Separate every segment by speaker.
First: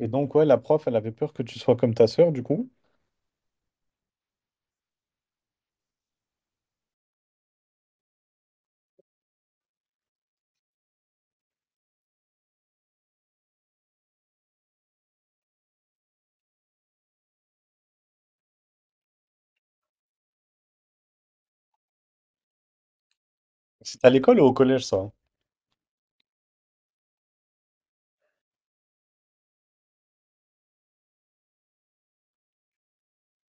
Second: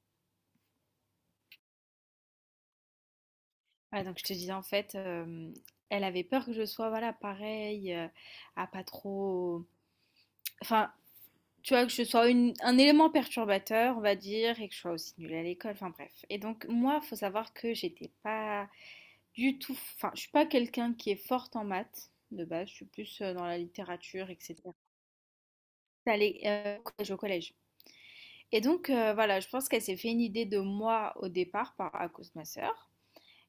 Speaker 1: Et donc, ouais, la prof, elle avait peur que tu sois comme ta sœur, du coup.
Speaker 2: Ouais, donc je te disais en fait, elle avait peur que je sois voilà pareil, à pas trop, enfin tu vois que je sois un élément perturbateur on va dire et que je sois aussi nulle à l'école, enfin bref. Et donc moi faut savoir que j'étais pas du tout, enfin je suis pas quelqu'un qui est forte en maths de base, je suis plus dans la
Speaker 1: C'était à
Speaker 2: littérature
Speaker 1: l'école ou au
Speaker 2: etc.
Speaker 1: collège, ça?
Speaker 2: Allée au collège, au collège. Et donc voilà, je pense qu'elle s'est fait une idée de moi au départ par à cause de ma sœur.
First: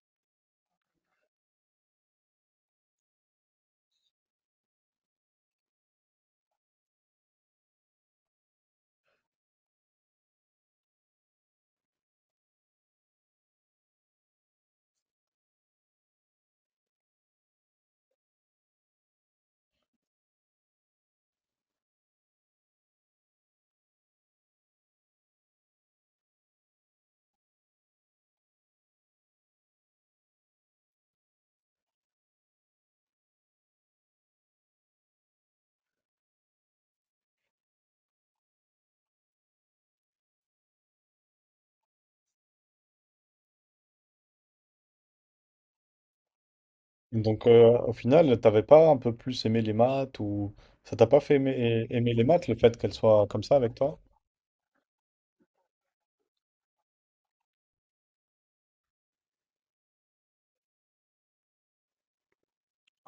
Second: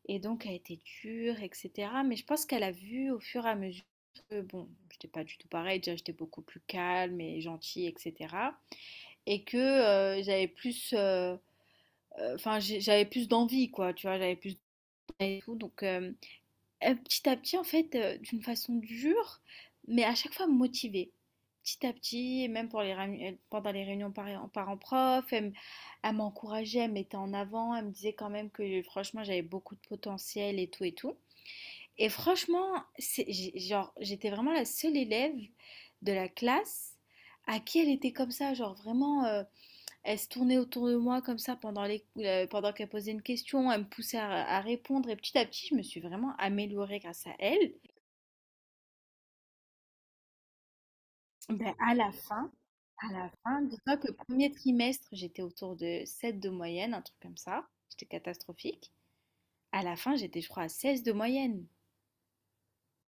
Speaker 2: Et donc, elle était dure, etc. Mais je pense qu'elle a vu au fur et à mesure que, bon, j'étais pas du tout pareil, déjà j'étais beaucoup plus calme et gentille, etc. Et que j'avais plus d'envie, quoi, tu vois, j'avais plus d'envie et tout. Donc, petit à petit, en fait, d'une façon dure, mais à chaque fois motivée. Petit à petit, et même pour les pendant les réunions parents-prof, elle m'encourageait, elle me mettait en avant, elle me disait quand même que franchement j'avais beaucoup de potentiel et tout et tout. Et franchement, genre, j'étais vraiment la seule élève de la classe à qui elle était comme ça. Genre, vraiment, elle se tournait autour de moi comme ça pendant pendant qu'elle posait une question. Elle me poussait à répondre. Et petit à petit, je me suis vraiment améliorée grâce à
Speaker 1: Donc,
Speaker 2: elle.
Speaker 1: au final, t'avais pas un peu plus aimé les maths ou ça t'a pas fait
Speaker 2: Ben,
Speaker 1: aimer,
Speaker 2: à la
Speaker 1: aimer les maths,
Speaker 2: fin,
Speaker 1: le fait qu'elle
Speaker 2: à
Speaker 1: soit
Speaker 2: la
Speaker 1: comme ça
Speaker 2: fin,
Speaker 1: avec
Speaker 2: dis-toi
Speaker 1: toi?
Speaker 2: que premier trimestre, j'étais autour de 7 de moyenne, un truc comme ça. J'étais catastrophique. À la fin, j'étais, je crois, à 16 de moyenne.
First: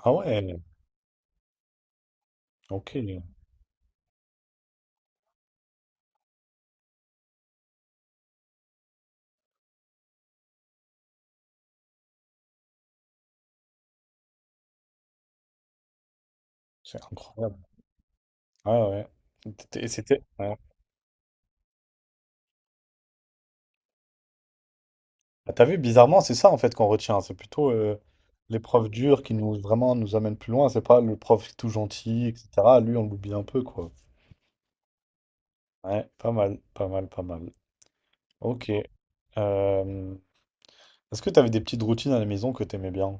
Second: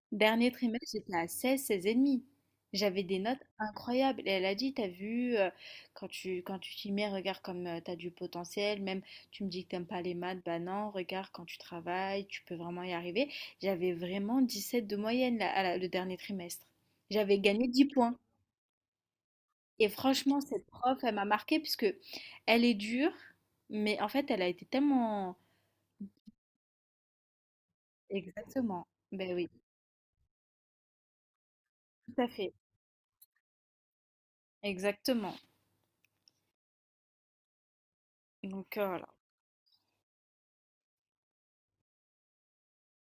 Speaker 1: Ah ouais,
Speaker 2: Dernier trimestre, j'étais à 16, 16,5.
Speaker 1: ok.
Speaker 2: J'avais des notes incroyables. Et elle a dit, t'as vu, quand tu t'y mets, regarde comme tu t'as du potentiel. Même tu me dis que t'aimes pas les maths, bah non, regarde quand tu travailles, tu peux vraiment y arriver. J'avais vraiment 17 de moyenne là, le dernier trimestre.
Speaker 1: C'est
Speaker 2: J'avais
Speaker 1: incroyable.
Speaker 2: gagné 10 points.
Speaker 1: Ouais, ouais. C'était et
Speaker 2: Et
Speaker 1: c'était
Speaker 2: franchement,
Speaker 1: ouais.
Speaker 2: cette prof, elle m'a marquée puisque elle est dure, mais en fait, elle a été tellement…
Speaker 1: Bah, tu vu, bizarrement, c'est ça en fait qu'on retient. C'est plutôt
Speaker 2: Exactement.
Speaker 1: l'épreuve dure
Speaker 2: Ben
Speaker 1: qui
Speaker 2: oui,
Speaker 1: nous vraiment nous amène plus loin. C'est pas le prof tout
Speaker 2: tout
Speaker 1: gentil,
Speaker 2: à fait.
Speaker 1: etc. Lui, on l'oublie un peu, quoi.
Speaker 2: Exactement.
Speaker 1: Ouais, pas mal, pas mal, pas mal. Ok.
Speaker 2: Donc voilà.
Speaker 1: Euh, Est-ce que t'avais des petites routines à la maison que t'aimais bien?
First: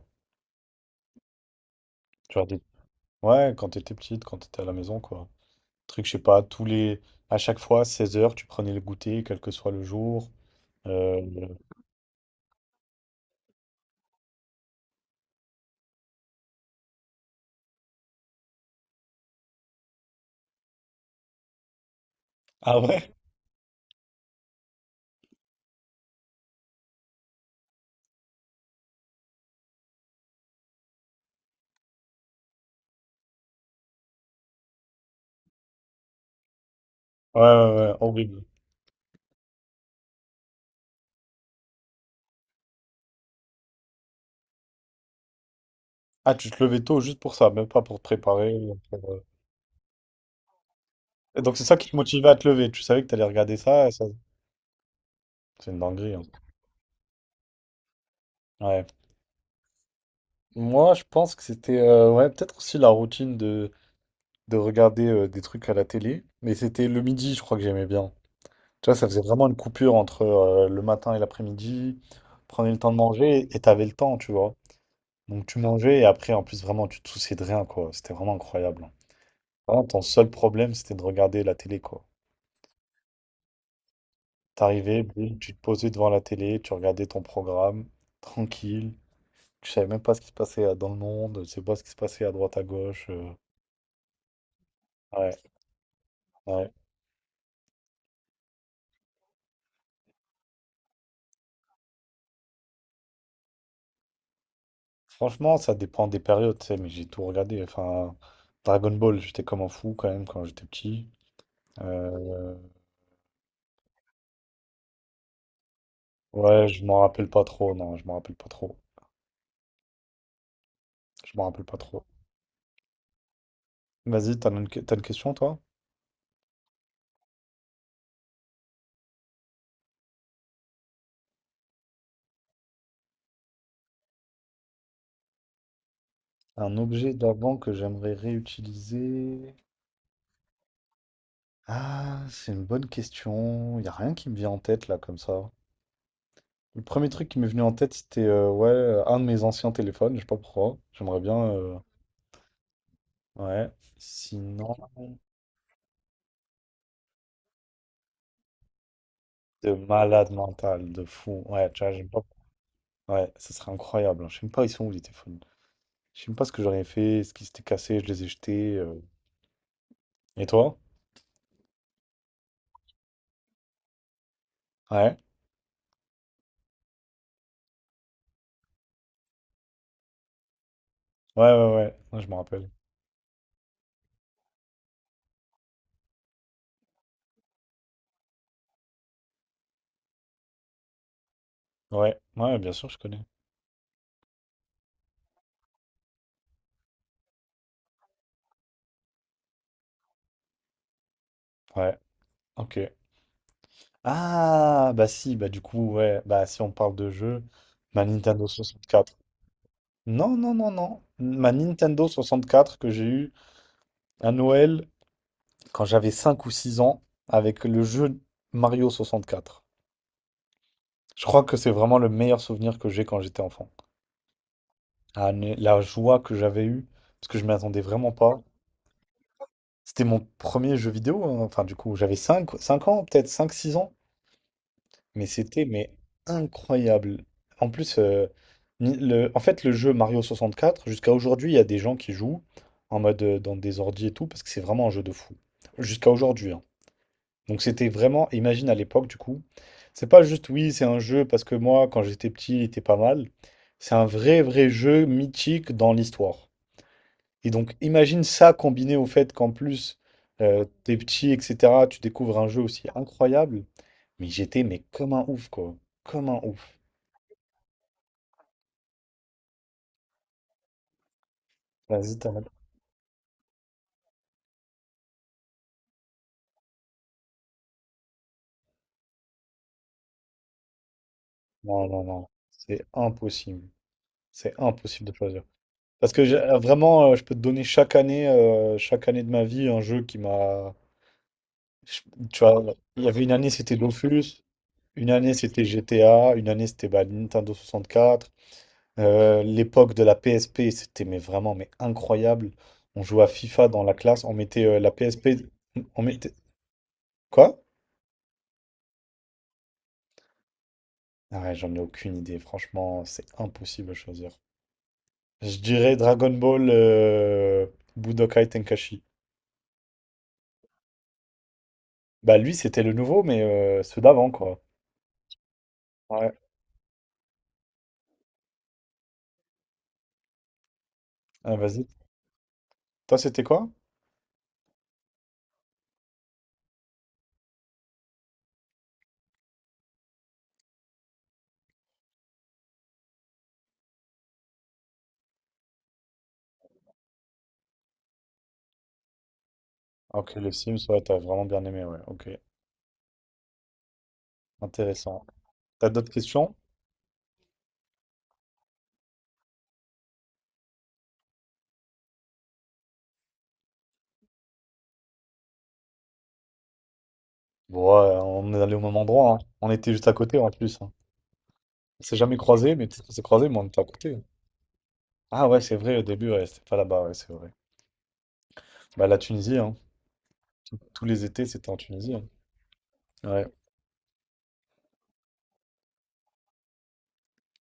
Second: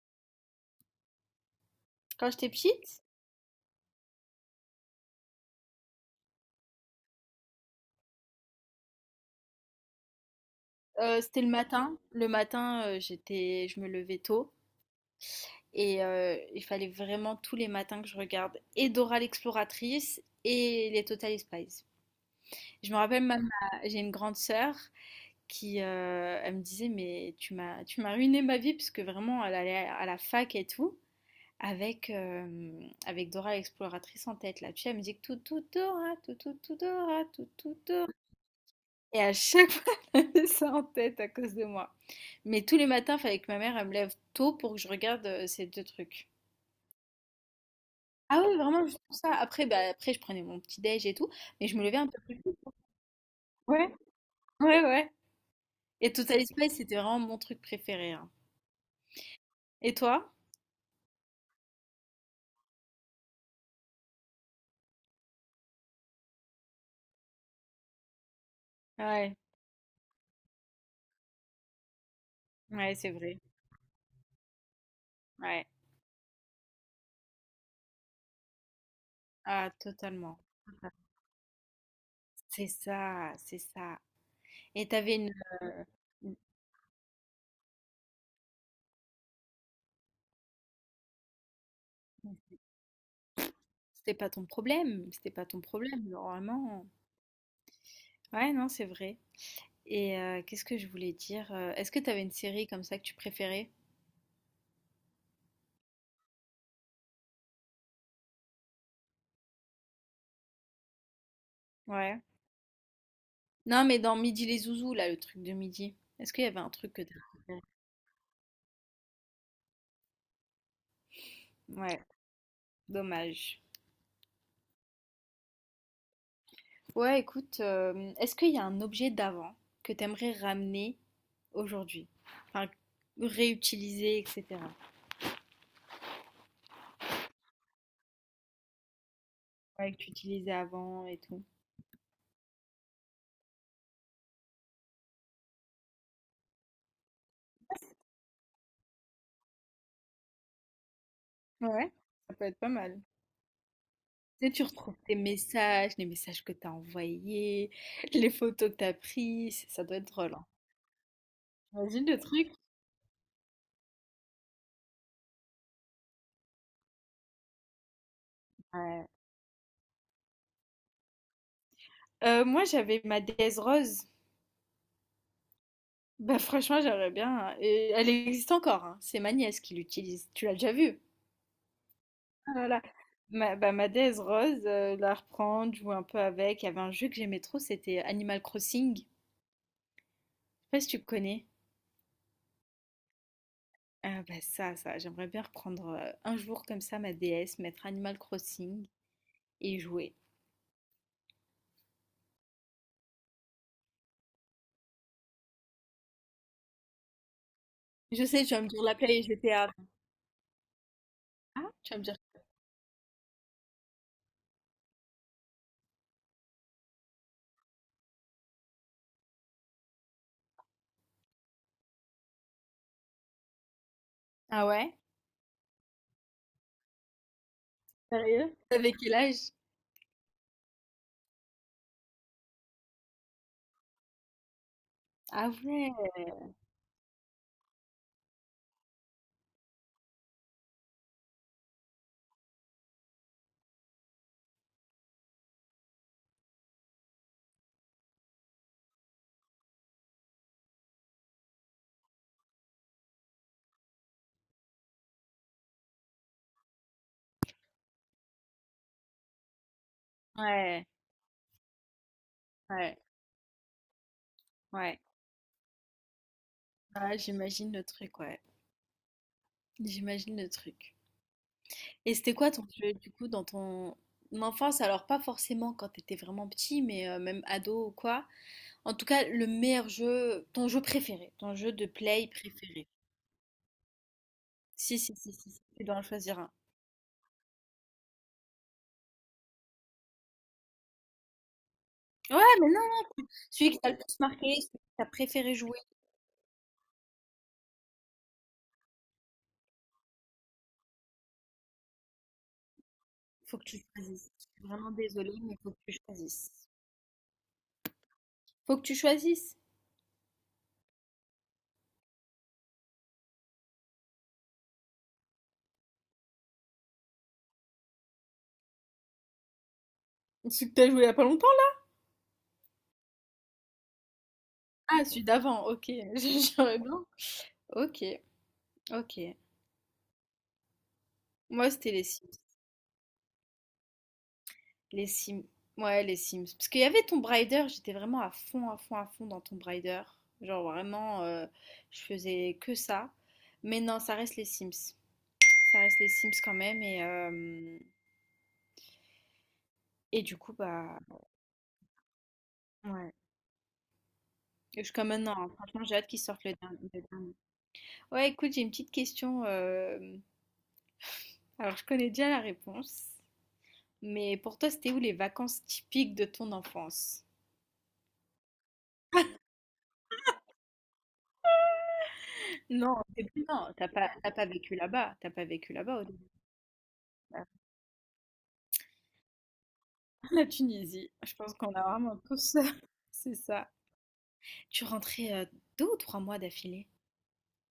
Speaker 2: Quand
Speaker 1: Tu vois,
Speaker 2: j'étais
Speaker 1: des
Speaker 2: petite,
Speaker 1: Ouais, quand t'étais petite, quand t'étais à la maison, quoi. Truc, je sais pas, À chaque fois, 16 heures, tu prenais le goûter, quel que soit le jour. Euh,
Speaker 2: C'était le
Speaker 1: le-
Speaker 2: matin. Le matin, j'étais je me levais tôt et il fallait vraiment tous les matins que je regarde et Dora l'exploratrice et les Totally Spies.
Speaker 1: Ah
Speaker 2: Je me
Speaker 1: ouais?
Speaker 2: rappelle même ma j'ai une grande sœur qui, elle me disait: «Mais tu m'as ruiné ma vie» parce que vraiment elle allait à la fac et tout avec Dora l'exploratrice en tête là. Tu sais, la tout tout Dora, tout tout tout Dora,
Speaker 1: Ouais,
Speaker 2: tout tout
Speaker 1: ouais, ouais,
Speaker 2: Dora.
Speaker 1: horrible.
Speaker 2: Et à chaque fois, elle avait ça en tête à cause de moi. Mais tous les matins, il fallait que ma mère elle me lève tôt pour que je regarde ces deux trucs.
Speaker 1: Ah, tu te levais tôt juste pour ça, même pas pour te
Speaker 2: Ah
Speaker 1: préparer,
Speaker 2: oui,
Speaker 1: ou
Speaker 2: vraiment, juste
Speaker 1: pour,
Speaker 2: pour ça. Après, je prenais mon petit déj et tout,
Speaker 1: et donc c'est
Speaker 2: mais
Speaker 1: ça
Speaker 2: je me
Speaker 1: qui te
Speaker 2: levais un peu
Speaker 1: motivait à
Speaker 2: plus
Speaker 1: te
Speaker 2: tôt.
Speaker 1: lever. Tu savais que t'allais regarder ça,
Speaker 2: Ouais,
Speaker 1: et ça.
Speaker 2: ouais, ouais.
Speaker 1: C'est une
Speaker 2: Et
Speaker 1: dinguerie, hein.
Speaker 2: Total Spice, c'était vraiment mon truc préféré, hein.
Speaker 1: Ouais.
Speaker 2: Et toi?
Speaker 1: Moi, je pense que c'était, ouais, peut-être aussi la routine de regarder des trucs à la télé. Mais c'était le midi, je crois que j'aimais bien. Tu vois, ça faisait
Speaker 2: Ouais,
Speaker 1: vraiment une coupure entre le matin et l'après-midi. Prenais le temps
Speaker 2: ouais,
Speaker 1: de
Speaker 2: c'est
Speaker 1: manger
Speaker 2: vrai.
Speaker 1: et t'avais le temps, tu vois. Donc tu
Speaker 2: Ouais,
Speaker 1: mangeais et après, en plus, vraiment, tu te souciais de rien, quoi. C'était vraiment incroyable, hein.
Speaker 2: ah,
Speaker 1: Vraiment, ton seul
Speaker 2: totalement.
Speaker 1: problème, c'était de regarder la télé, quoi.
Speaker 2: C'est ça, c'est ça. Et
Speaker 1: T'arrivais,
Speaker 2: t'avais
Speaker 1: boum, tu te
Speaker 2: euh,
Speaker 1: posais devant la
Speaker 2: une-
Speaker 1: télé, tu regardais ton programme, tranquille. Tu savais même pas ce qui se passait dans le monde, tu sais pas ce qui se passait à
Speaker 2: une-
Speaker 1: droite, à gauche.
Speaker 2: C'était pas ton problème,
Speaker 1: Ouais,
Speaker 2: c'était pas ton problème,
Speaker 1: ouais.
Speaker 2: normalement. Ouais, non, c'est vrai. Et qu'est-ce que je voulais dire? Est-ce que tu avais une série comme ça que tu préférais?
Speaker 1: Franchement, ça dépend des périodes, tu sais, mais j'ai tout regardé. Enfin, Dragon Ball, j'étais comme un fou quand même quand j'étais petit.
Speaker 2: Ouais.
Speaker 1: Euh,
Speaker 2: Non, mais dans Midi les Zouzous, là, le truc de midi. Est-ce qu'il y avait
Speaker 1: Ouais,
Speaker 2: un
Speaker 1: je
Speaker 2: truc
Speaker 1: m'en
Speaker 2: que tu
Speaker 1: rappelle pas
Speaker 2: préféré?
Speaker 1: trop, non, je m'en rappelle pas trop. Je m'en rappelle pas
Speaker 2: Ouais,
Speaker 1: trop.
Speaker 2: dommage.
Speaker 1: Vas-y, t'as une question, toi?
Speaker 2: Ouais, écoute, est-ce qu'il y a un objet d'avant que tu aimerais ramener aujourd'hui? Enfin, réutiliser, etc.
Speaker 1: Un objet d'avant que j'aimerais réutiliser.
Speaker 2: Ouais, que tu utilisais avant et tout.
Speaker 1: Ah, c'est une bonne question. Il a rien qui me vient en tête, là, comme ça. Le premier truc qui m'est venu en tête, c'était ouais, un de mes anciens téléphones, je sais pas pourquoi. J'aimerais bien.
Speaker 2: Ouais, ça peut être pas mal.
Speaker 1: Ouais.
Speaker 2: Tu sais, tu
Speaker 1: Sinon,
Speaker 2: retrouves tes messages, les messages que tu as envoyés, les photos que tu as prises.
Speaker 1: de
Speaker 2: Ça doit être
Speaker 1: malade
Speaker 2: drôle, hein.
Speaker 1: mental, de fou. Ouais, tu vois,
Speaker 2: Imagine
Speaker 1: j'aime
Speaker 2: le
Speaker 1: pas.
Speaker 2: truc.
Speaker 1: Ouais, ça serait incroyable, hein. Je sais même pas, ils sont où les téléphones? Je sais même pas ce que j'aurais fait, ce qui s'était cassé, je les ai jetés.
Speaker 2: Ouais.
Speaker 1: Et toi?
Speaker 2: Moi, j'avais ma déesse rose.
Speaker 1: Ouais.
Speaker 2: Bah, franchement, j'aimerais bien, hein. Et elle existe encore, hein. C'est ma nièce qui l'utilise. Tu l'as déjà vue?
Speaker 1: Ouais, ouais, ouais, ouais, je me
Speaker 2: Ah là
Speaker 1: rappelle.
Speaker 2: là. Ma déesse rose, la reprendre, jouer un peu avec. Il y avait un jeu que j'aimais trop, c'était Animal Crossing. Je sais pas si tu connais.
Speaker 1: Ouais, ouais, bien sûr, je connais.
Speaker 2: Ah bah ça, ça, j'aimerais bien reprendre un jour comme ça ma DS, mettre Animal Crossing et y jouer.
Speaker 1: Ouais, ok. Ah, bah si, bah du coup, ouais, bah si on parle de jeu, ma
Speaker 2: Je sais,
Speaker 1: Nintendo
Speaker 2: tu vas me dire la
Speaker 1: 64.
Speaker 2: Play et GTA.
Speaker 1: Non, non, non, non. Ma
Speaker 2: Ah, tu vas me
Speaker 1: Nintendo
Speaker 2: dire.
Speaker 1: 64 que j'ai eu à Noël quand j'avais 5 ou 6 ans avec le jeu Mario 64. Je crois que c'est vraiment le meilleur souvenir que j'ai quand j'étais enfant.
Speaker 2: Ah ouais?
Speaker 1: Ah, mais la joie que j'avais eue, parce que je m'y attendais vraiment pas.
Speaker 2: Sérieux? Avec quel âge?
Speaker 1: C'était mon premier jeu vidéo, hein. Enfin, du coup, j'avais 5 5 ans, peut-être cinq six ans. Mais
Speaker 2: Ah
Speaker 1: c'était mais
Speaker 2: ouais,
Speaker 1: incroyable. En plus, en fait, le jeu Mario 64, jusqu'à aujourd'hui, il y a des gens qui jouent en mode dans des ordi et tout, parce que c'est vraiment un jeu de fou. Jusqu'à aujourd'hui, hein. Donc c'était vraiment, imagine à l'époque, du coup, c'est pas juste oui, c'est un jeu parce que moi, quand j'étais petit, il était pas mal. C'est un vrai, vrai jeu mythique dans l'histoire. Et donc, imagine ça combiné au fait qu'en plus,
Speaker 2: ouais,
Speaker 1: t'es petit, etc., tu découvres un jeu aussi
Speaker 2: ouais,
Speaker 1: incroyable. Mais j'étais, mais
Speaker 2: ouais.
Speaker 1: comme un ouf, quoi. Comme un ouf.
Speaker 2: Ah, j'imagine le truc, ouais. J'imagine le truc. Et
Speaker 1: Vas-y,
Speaker 2: c'était
Speaker 1: t'en as-
Speaker 2: quoi ton jeu, du coup, dans ton enfance? Alors, pas forcément quand t'étais vraiment petit, mais même ado ou quoi. En tout cas, le meilleur jeu, ton jeu préféré, ton jeu de
Speaker 1: Non, non, non.
Speaker 2: play
Speaker 1: C'est
Speaker 2: préféré.
Speaker 1: impossible. C'est
Speaker 2: Si,
Speaker 1: impossible de
Speaker 2: si, si,
Speaker 1: choisir.
Speaker 2: si, si, tu dois en
Speaker 1: Parce que
Speaker 2: choisir un.
Speaker 1: vraiment, je peux te donner chaque année de ma vie, un jeu qui m'a. je-
Speaker 2: Ouais,
Speaker 1: Tu vois,
Speaker 2: mais non,
Speaker 1: il y avait une année,
Speaker 2: celui
Speaker 1: c'était
Speaker 2: qui t'a le plus
Speaker 1: Dofus.
Speaker 2: marqué, celui que t'as
Speaker 1: Une année,
Speaker 2: préféré
Speaker 1: c'était
Speaker 2: jouer,
Speaker 1: GTA. Une année, c'était bah, Nintendo 64. L'époque de la PSP, c'était mais vraiment mais incroyable. On jouait à
Speaker 2: faut que
Speaker 1: FIFA
Speaker 2: tu
Speaker 1: dans la classe,
Speaker 2: choisisses.
Speaker 1: on
Speaker 2: Je
Speaker 1: mettait
Speaker 2: suis vraiment
Speaker 1: la PSP,
Speaker 2: désolée, mais faut que tu
Speaker 1: on mettait
Speaker 2: choisisses.
Speaker 1: quoi?
Speaker 2: Faut que tu choisisses.
Speaker 1: Ah ouais, j'en ai aucune idée, franchement, c'est impossible à choisir. Je dirais Dragon Ball Budokai Tenkaichi.
Speaker 2: Celui que t'as joué il y a pas longtemps, là?
Speaker 1: Bah lui, c'était le nouveau, mais ceux d'avant quoi.
Speaker 2: Ah, celui d'avant, ok.
Speaker 1: Ouais,
Speaker 2: J'aurais bien. Ok, ok.
Speaker 1: ah,
Speaker 2: Moi,
Speaker 1: vas-y.
Speaker 2: c'était les Sims.
Speaker 1: Toi, c'était quoi?
Speaker 2: Les Sims. Ouais, les Sims. Parce qu'il y avait Tomb Raider, j'étais vraiment à fond, à fond, à fond dans Tomb Raider. Genre vraiment, je faisais que ça. Mais non, ça reste les Sims. Ça reste les Sims quand même. Et
Speaker 1: Ok,
Speaker 2: du
Speaker 1: les
Speaker 2: coup,
Speaker 1: Sims,
Speaker 2: bah,
Speaker 1: ouais, t'as vraiment bien aimé, ouais, ok,
Speaker 2: ouais. Et jusqu'à
Speaker 1: intéressant.
Speaker 2: maintenant, hein, franchement,
Speaker 1: T'as
Speaker 2: j'ai hâte
Speaker 1: d'autres
Speaker 2: qu'ils sortent le
Speaker 1: questions?
Speaker 2: dernier. le dernier. Ouais, écoute, j'ai une petite question. Alors, je connais déjà la réponse. Mais pour toi, c'était où les vacances typiques de ton enfance?
Speaker 1: Bon, ouais, on est allé au même endroit, hein. On était juste à côté en plus, hein. On s'est jamais croisé, mais
Speaker 2: Non, au
Speaker 1: peut-être qu'on s'est
Speaker 2: début,
Speaker 1: croisé mais on
Speaker 2: non,
Speaker 1: était à
Speaker 2: t'as pas,
Speaker 1: côté.
Speaker 2: t'as pas vécu là-bas. T'as pas
Speaker 1: Ah ouais,
Speaker 2: vécu
Speaker 1: c'est vrai,
Speaker 2: là-bas
Speaker 1: au
Speaker 2: au début.
Speaker 1: début, ouais, c'était pas là-bas, ouais, c'est vrai. Bah, la Tunisie, hein.
Speaker 2: La
Speaker 1: Tous
Speaker 2: Tunisie,
Speaker 1: les
Speaker 2: je
Speaker 1: étés,
Speaker 2: pense
Speaker 1: c'était
Speaker 2: qu'on
Speaker 1: en
Speaker 2: a
Speaker 1: Tunisie,
Speaker 2: vraiment
Speaker 1: hein.
Speaker 2: tous c'est
Speaker 1: Ouais,
Speaker 2: ça. Tu rentrais 2 ou 3 mois d'affilée?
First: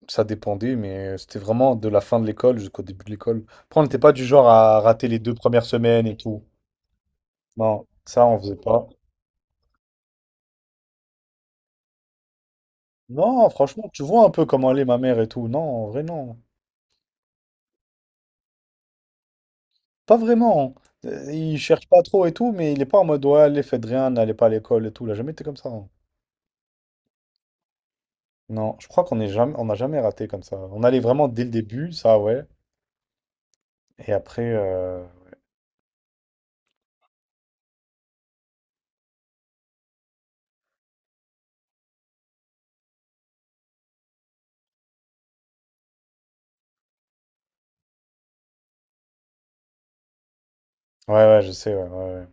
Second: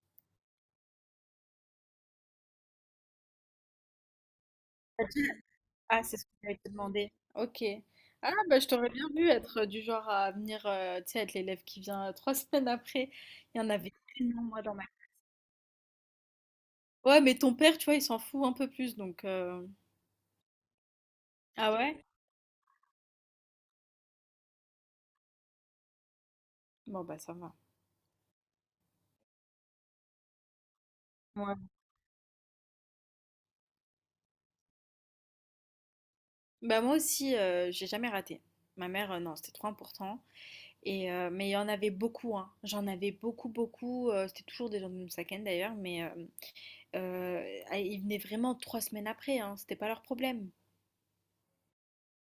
Speaker 1: ça dépendait, mais c'était vraiment de la fin de l'école jusqu'au début de l'école. Après, on n'était pas du genre à rater les deux premières
Speaker 2: Ah,
Speaker 1: semaines
Speaker 2: c'est
Speaker 1: et
Speaker 2: ce que
Speaker 1: tout.
Speaker 2: j'allais te demander. Ok.
Speaker 1: Non, ça,
Speaker 2: Ah,
Speaker 1: on faisait
Speaker 2: bah, je
Speaker 1: pas.
Speaker 2: t'aurais bien vu être du genre à venir, tu sais, être l'élève qui vient trois semaines après.
Speaker 1: Non,
Speaker 2: Il y en
Speaker 1: franchement,
Speaker 2: avait
Speaker 1: tu vois un
Speaker 2: tellement,
Speaker 1: peu
Speaker 2: moi,
Speaker 1: comment
Speaker 2: dans
Speaker 1: elle est,
Speaker 2: ma…
Speaker 1: ma mère et tout. Non, en vrai, non.
Speaker 2: Ouais, mais ton père, tu vois, il s'en fout un peu plus, donc…
Speaker 1: Pas vraiment. Hein. Il
Speaker 2: Ah
Speaker 1: cherche pas
Speaker 2: ouais?
Speaker 1: trop et tout, mais il est pas en mode, ouais, allez, faites rien, n'allez pas à l'école et tout. Il a jamais été comme ça, hein.
Speaker 2: Bon, bah, ça va.
Speaker 1: Non, je crois qu'on est jamais, on n'a jamais raté comme ça. On allait vraiment dès le
Speaker 2: Ouais.
Speaker 1: début, ça, ouais. Et après,
Speaker 2: Bah moi aussi, j'ai jamais raté. Ma mère, non, c'était trop important. Mais il y en avait beaucoup, hein. J'en avais beaucoup, beaucoup. C'était toujours des gens de Moussaken d'ailleurs, mais Ah, ils venaient vraiment 3 semaines après, hein, c'était pas leur problème.
Speaker 1: ouais, ouais, je sais, ouais, ouais, ouais.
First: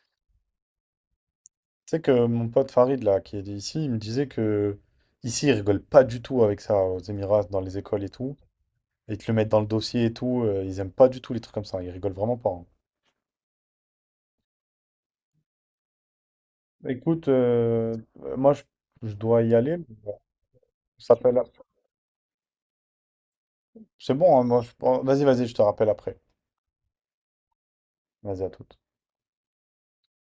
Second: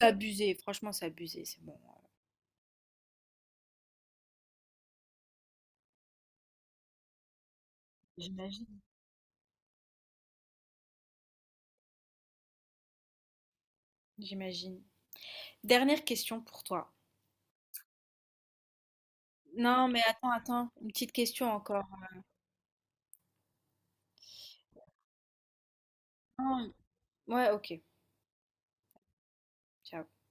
Speaker 2: C'est abusé, franchement, c'est abusé, c'est bon.
Speaker 1: Tu sais que mon pote Farid, là, qui est ici, il me disait que ici, ils rigolent pas du tout avec ça aux Émirats, dans les écoles et tout.
Speaker 2: J'imagine.
Speaker 1: Ils te le mettent dans le dossier et tout. Ils aiment pas du tout les trucs comme ça. Ils rigolent vraiment pas, hein.
Speaker 2: J'imagine. Dernière question pour toi.
Speaker 1: Écoute, moi, je dois y aller.
Speaker 2: Non, mais attends, attends, une petite
Speaker 1: Ça s'appelle-
Speaker 2: question encore.
Speaker 1: C'est bon, hein, moi, oh, vas-y, vas-y, je te rappelle après.
Speaker 2: Non, ouais, ok,
Speaker 1: Vas-y, à toute.
Speaker 2: ciao.